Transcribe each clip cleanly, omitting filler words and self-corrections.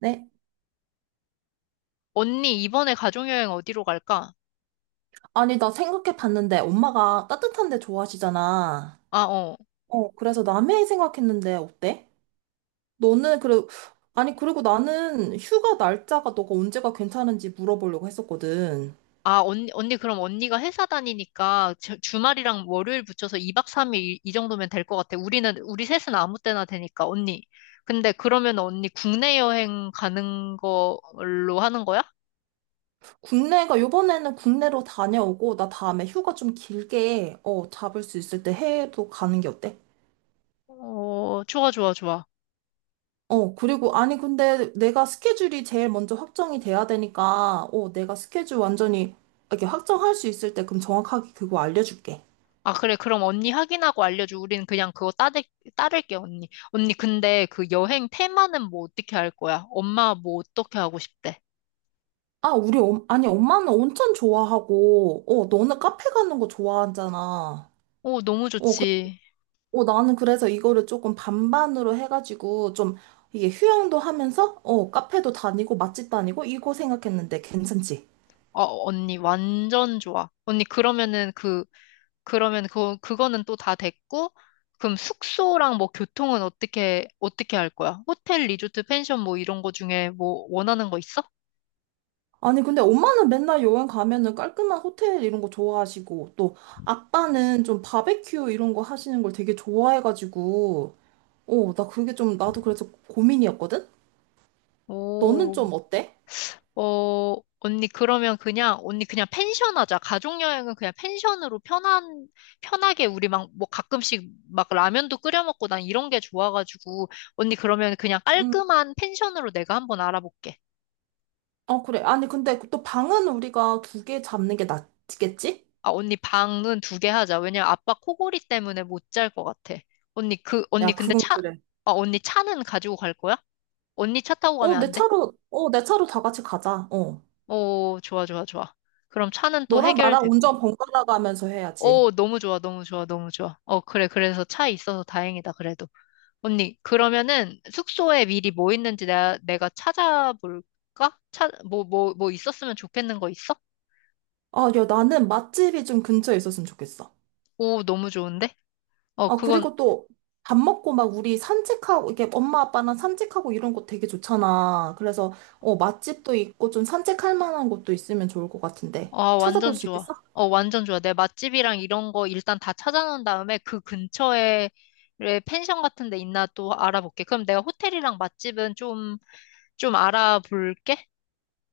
네? 언니, 이번에 가족여행 어디로 갈까? 아니, 나 생각해 봤는데 엄마가 따뜻한 데 좋아하시잖아. 아, 어. 그래서 남해 생각했는데 어때? 너는 그래. 아니, 그리고 나는 휴가 날짜가 너가 언제가 괜찮은지 물어보려고 했었거든. 아, 언니, 그럼 언니가 회사 다니니까 주말이랑 월요일 붙여서 2박 3일 이 정도면 될 것 같아. 우리 셋은 아무 때나 되니까, 언니. 근데 그러면 언니 국내 여행 가는 걸로 하는 거야? 국내가 요번에는 국내로 다녀오고 나 다음에 휴가 좀 길게 잡을 수 있을 때 해외도 가는 게 어때? 어, 좋아, 좋아, 좋아. 그리고 아니 근데 내가 스케줄이 제일 먼저 확정이 돼야 되니까 내가 스케줄 완전히 이렇게 확정할 수 있을 때 그럼 정확하게 그거 알려줄게. 아, 그래. 그럼 언니 확인하고 알려줘. 우리는 그냥 그거 따를게, 언니. 언니, 근데 그 여행 테마는 뭐 어떻게 할 거야? 엄마 뭐 어떻게 하고 싶대? 아, 아니, 엄마는 온천 좋아하고, 너는 카페 가는 거 좋아하잖아. 오, 너무 어, 그, 좋지. 나는 그래서 이거를 조금 반반으로 해가지고, 좀, 이게 휴양도 하면서, 카페도 다니고, 맛집 다니고, 이거 생각했는데, 괜찮지? 어, 언니, 완전 좋아. 언니, 그러면은 그, 그러면 그, 그거는 또 다 됐고, 그럼 숙소랑 뭐 교통은 어떻게 할 거야? 호텔, 리조트, 펜션 뭐 이런 거 중에 뭐 원하는 거 있어? 아니, 근데 엄마는 맨날 여행 가면은 깔끔한 호텔 이런 거 좋아하시고, 또, 아빠는 좀 바베큐 이런 거 하시는 걸 되게 좋아해가지고, 나 그게 좀, 나도 그래서 고민이었거든? 너는 오, 좀 어때? 어, 언니, 그러면 그냥, 언니 그냥 펜션 하자. 가족여행은 그냥 펜션으로 편하게 우리 막, 뭐 가끔씩 막 라면도 끓여 먹고 난 이런 게 좋아가지고, 언니 그러면 그냥 음. 깔끔한 펜션으로 내가 한번 알아볼게. 어, 그래. 아니, 근데 또 방은 우리가 두 개 잡는 게 낫겠지? 아, 언니 방은 두 개 하자. 왜냐면 아빠 코골이 때문에 못 잘 것 같아. 언니 야, 근데 그건 차, 그래. 아, 언니 차는 가지고 갈 거야? 언니 차 타고 가면 안 돼? 내 차로 다 같이 가자. 어. 오, 좋아, 좋아, 좋아. 그럼 차는 또 너랑 나랑 해결됐고. 운전 번갈아 가면서 해야지. 오, 너무 좋아, 너무 좋아, 너무 좋아. 어, 그래, 그래서 차 있어서 다행이다, 그래도. 언니, 그러면은 숙소에 미리 뭐 있는지 내가 찾아볼까? 차, 뭐 있었으면 좋겠는 거 있어? 아, 야, 나는 맛집이 좀 근처에 있었으면 좋겠어. 오, 너무 좋은데? 어, 아, 그건, 그리고 또 밥 먹고 막 우리 산책하고, 이게 엄마 아빠랑 산책하고 이런 거 되게 좋잖아. 그래서, 맛집도 있고 좀 산책할 만한 곳도 있으면 좋을 것 같은데. 아, 찾아볼 완전 수 좋아. 있겠어? 어, 완전 좋아. 내 맛집이랑 이런 거 일단 다 찾아놓은 다음에 그 근처에 펜션 같은 데 있나 또 알아볼게. 그럼 내가 호텔이랑 맛집은 좀 알아볼게.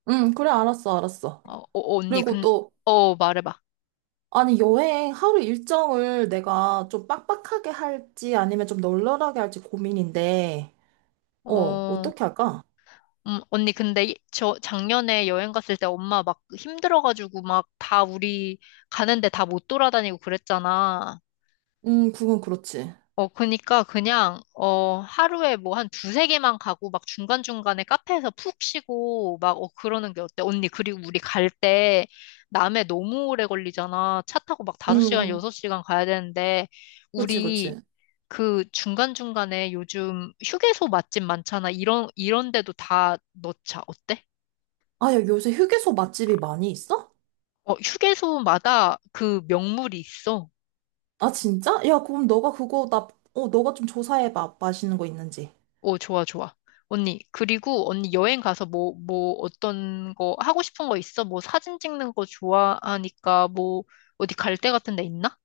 응, 그래, 알았어, 알았어. 어, 언니, 그리고 근, 또, 어, 말해봐. 아니, 여행 하루 일정을 내가 좀 빡빡하게 할지 아니면 좀 널널하게 할지 고민인데, 어, 어떻게 할까? 언니, 근데 저 작년에 여행 갔을 때 엄마 막 힘들어가지고 막 다 우리 가는데 다 못 돌아다니고 그랬잖아. 그건 그렇지. 어, 그니까 그냥, 어, 하루에 뭐 한 두세 개만 가고 막 중간중간에 카페에서 푹 쉬고 막, 어, 그러는 게 어때? 언니, 그리고 우리 갈 때 남해 너무 오래 걸리잖아. 차 타고 막 다섯 시간 음. 6시간 가야 되는데, 그치, 우리 그치. 그 중간중간에 요즘 휴게소 맛집 많잖아. 이런 데도 다 넣자. 어때? 아, 야, 요새 휴게소 맛집이 많이 있어? 어, 휴게소마다 그 명물이 있어. 아, 진짜? 야, 그럼 너가 그거, 나, 어, 너가 좀 조사해봐. 맛있는 거 있는지. 오, 좋아, 좋아. 언니, 그리고 언니 여행 가서 뭐, 어떤 거, 하고 싶은 거 있어? 뭐 사진 찍는 거 좋아하니까 뭐, 어디 갈 데 같은 데 있나?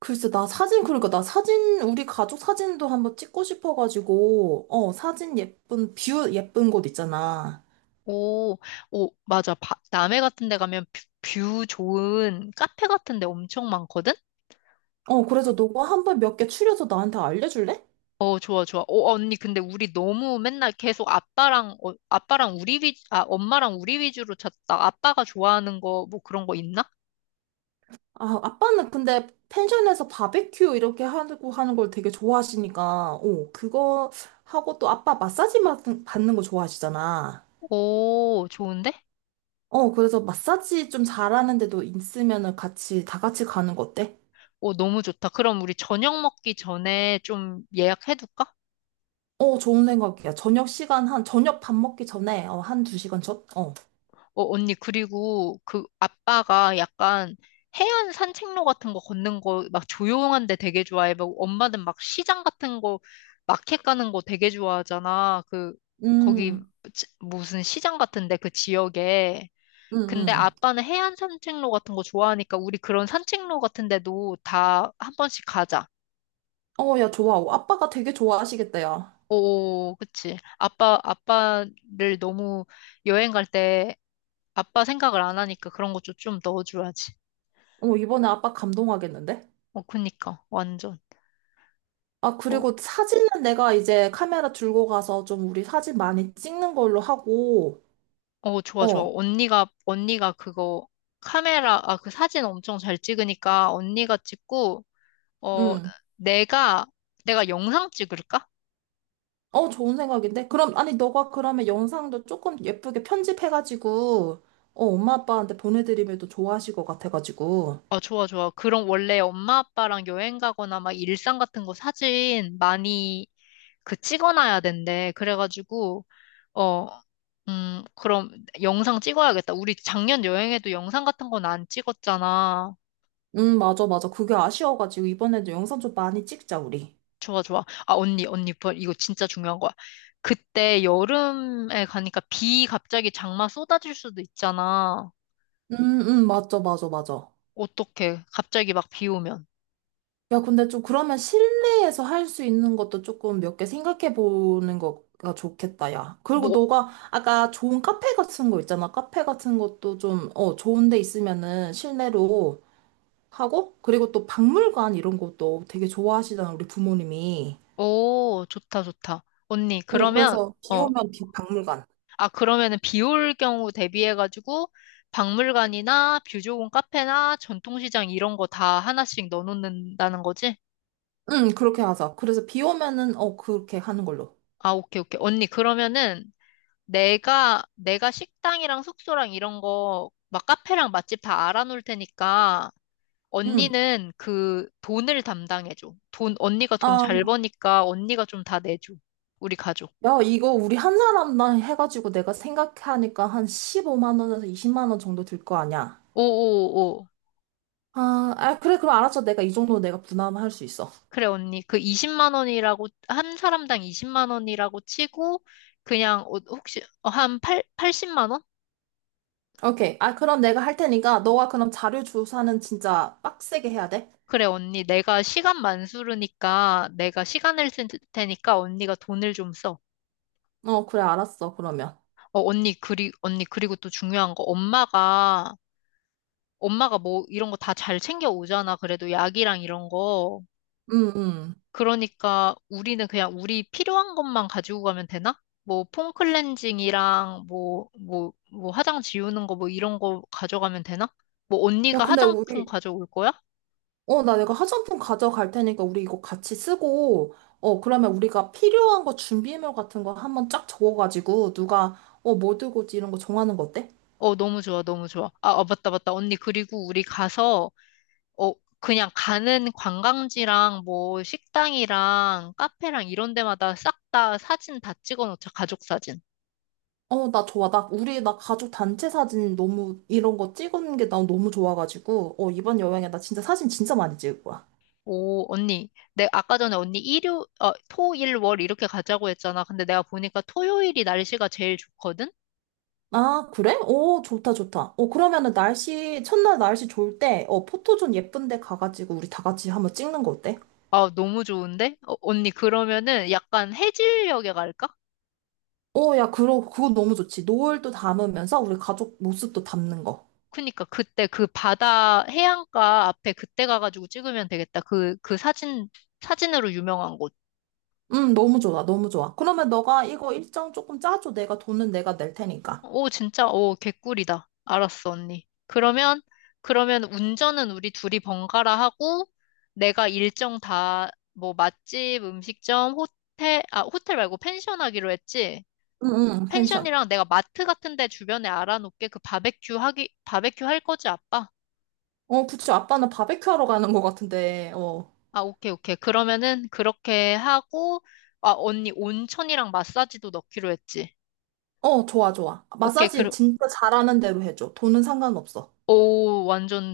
글쎄, 나 사진, 우리 가족 사진도 한번 찍고 싶어가지고, 사진 예쁜, 뷰 예쁜 곳 있잖아. 오, 오, 맞아. 남해 같은 데 가면 뷰 좋은 카페 같은 데 엄청 많거든? 그래서 너가 한번 몇 개 추려서 나한테 알려줄래? 어, 좋아, 좋아. 어, 언니, 근데 우리 너무 맨날 계속 아빠랑 엄마랑 우리 위주로 찾다. 아빠가 좋아하는 거, 뭐 그런 거 있나? 아, 아빠는 근데 펜션에서 바베큐 이렇게 하고 하는 걸 되게 좋아하시니까, 오, 그거 하고 또 아빠 마사지 받는 거 좋아하시잖아. 오, 좋은데? 그래서 마사지 좀 잘하는데도 있으면은 같이, 다 같이 가는 거 어때? 오, 너무 좋다. 그럼 우리 저녁 먹기 전에 좀 예약해둘까? 어, 좋은 생각이야. 저녁 밥 먹기 전에, 한 두 시간 전? 어. 어, 언니, 그리고 그 아빠가 약간 해안 산책로 같은 거 걷는 거 막 조용한 데 되게 좋아해. 막 엄마는 막 시장 같은 거 마켓 가는 거 되게 좋아하잖아. 거기 음, 무슨 시장 같은데 그 지역에. 음, 근데 음. 아빠는 해안 산책로 같은 거 좋아하니까 우리 그런 산책로 같은 데도 다 한 번씩 가자. 어, 야, 좋아. 어, 아빠가 되게 좋아하시겠다, 야. 오, 그치. 아빠를 너무 여행 갈 때 아빠 생각을 안 하니까 그런 것도 좀 넣어줘야지. 어, 이번에 아빠 감동하겠는데? 어, 그니까. 완전. 아, 어, 그리고 사진은 내가 이제 카메라 들고 가서 좀 우리 사진 많이 찍는 걸로 하고, 어, 좋아, 좋아. 어, 언니가 그거 그 사진 엄청 잘 찍으니까 언니가 찍고, 어, 응. 내가, 내가 영상 찍을까? 어, 좋은 생각인데? 그럼, 아니, 너가 그러면 영상도 조금 예쁘게 편집해가지고, 엄마 아빠한테 보내드리면 또 좋아하실 것 같아가지고. 아, 좋아, 좋아. 그럼 원래 엄마 아빠랑 여행 가거나 막 일상 같은 거 사진 많이 그 찍어놔야 된대. 그래가지고, 어, 그럼 영상 찍어야겠다. 우리 작년 여행에도 영상 같은 건 안 찍었잖아. 응, 맞아, 맞아. 그게 아쉬워가지고, 이번에도 영상 좀 많이 찍자, 우리. 좋아, 좋아. 아, 언니, 이거 진짜 중요한 거야. 그때 여름에 가니까 비 갑자기 장마 쏟아질 수도 있잖아. 응, 응, 맞아, 맞아, 맞아. 어떡해. 갑자기 막 비 오면. 야, 근데 좀 그러면 실내에서 할 수 있는 것도 조금 몇 개 생각해 보는 거가 좋겠다, 야. 그리고 뭐, 너가 아까 좋은 카페 같은 거 있잖아. 카페 같은 것도 좀, 좋은 데 있으면은 실내로 하고, 그리고 또 박물관 이런 것도 되게 좋아하시잖아, 우리 부모님이. 오, 좋다, 좋다. 언니, 그러면, 그래서 비 어, 오면 비 박물관. 아, 그러면은 비올 경우 대비해가지고 박물관이나 뷰조공 카페나 전통시장 이런 거 다 하나씩 넣어놓는다는 거지? 응, 그렇게 하자. 그래서 비 오면은, 그렇게 하는 걸로. 아, 오케이, 오케이. 언니, 그러면은 내가 식당이랑 숙소랑 이런 거, 막 카페랑 맛집 다 알아놓을 테니까 응. 언니는 그 돈을 담당해줘. 돈, 언니가 돈 아, 잘 버니까 언니가 좀 다 내줘. 우리 가족. 야, 이거 우리 한 사람당 해가지고 내가 생각하니까 한 15만 원에서 20만 원 정도 들 거 아니야. 오오오. 아, 아, 그래, 그럼 알았어. 내가 이 정도 내가 부담할 수 있어. 그래, 언니. 그 20만 원이라고, 한 사람당 20만 원이라고 치고, 그냥, 어, 혹시, 어, 한 8, 80만 원? 오케이. 아, 그럼 내가 할 테니까, 너가 그럼 자료 조사는 진짜 빡세게 해야 돼? 그래, 언니. 내가 시간 만수르니까, 내가 시간을 쓸 테니까 언니가 돈을 좀 써. 어, 그래, 알았어, 그러면. 어, 언니, 언니, 그리고 또 중요한 거, 엄마가 뭐, 이런 거 다 잘 챙겨 오잖아. 그래도 약이랑 이런 거. 응응. 그러니까 우리는 그냥 우리 필요한 것만 가지고 가면 되나? 뭐 폼 클렌징이랑 뭐 화장 지우는 거 뭐 이런 거 가져가면 되나? 뭐 야, 언니가 근데 화장품 우리, 가져올 거야? 어, 나 내가 화장품 가져갈 테니까, 우리 이거 같이 쓰고, 그러면 우리가 필요한 거 준비물 같은 거 한번 쫙 적어가지고, 누가, 뭐 들고 오지 이런 거 정하는 거 어때? 어, 너무 좋아, 너무 좋아. 아, 아, 맞다, 맞다. 언니, 그리고 우리 가서, 어, 그냥 가는 관광지랑 뭐 식당이랑 카페랑 이런 데마다 싹 다 사진 다 찍어 놓자, 가족 사진. 어, 나 좋아. 나 가족 단체 사진 너무, 이런 거 찍은 게 나 너무 좋아가지고, 이번 여행에 나 진짜 사진 진짜 많이 찍을 거야. 오, 언니. 내 아까 전에 언니 토, 일, 월 이렇게 가자고 했잖아. 근데 내가 보니까 토요일이 날씨가 제일 좋거든? 아, 그래? 오, 좋다, 좋다. 어, 그러면은 날씨, 첫날 날씨 좋을 때, 포토존 예쁜 데 가가지고 우리 다 같이 한번 찍는 거 어때? 아, 너무 좋은데? 어, 언니, 그러면은 약간 해질녘에 갈까? 어, 야, 그거 너무 좋지. 노을도 담으면서 우리 가족 모습도 담는 거. 그니까 그때 그 바다, 해안가 앞에 그때 가가지고 찍으면 되겠다. 그 사진으로 유명한 곳. 응 너무 좋아, 너무 좋아. 그러면 너가 이거 일정 조금 짜줘. 내가 돈은 내가 낼 테니까. 오, 진짜? 오, 개꿀이다. 알았어, 언니. 그러면 운전은 우리 둘이 번갈아 하고, 내가 일정 다, 뭐, 맛집, 음식점, 호텔, 아, 호텔 말고 펜션 하기로 했지? 응, 응, 펜션. 펜션이랑 내가 마트 같은 데 주변에 알아놓게 그 바베큐 할 거지, 아빠? 어, 그치 아빠는 바베큐 하러 가는 거 같은데, 어. 아, 오케이, 오케이. 그러면은 그렇게 하고, 아, 언니 온천이랑 마사지도 넣기로 했지? 어, 좋아, 좋아. 오케이, 마사지 그럼, 진짜 잘하는 대로 해줘. 돈은 상관없어. 오, 완전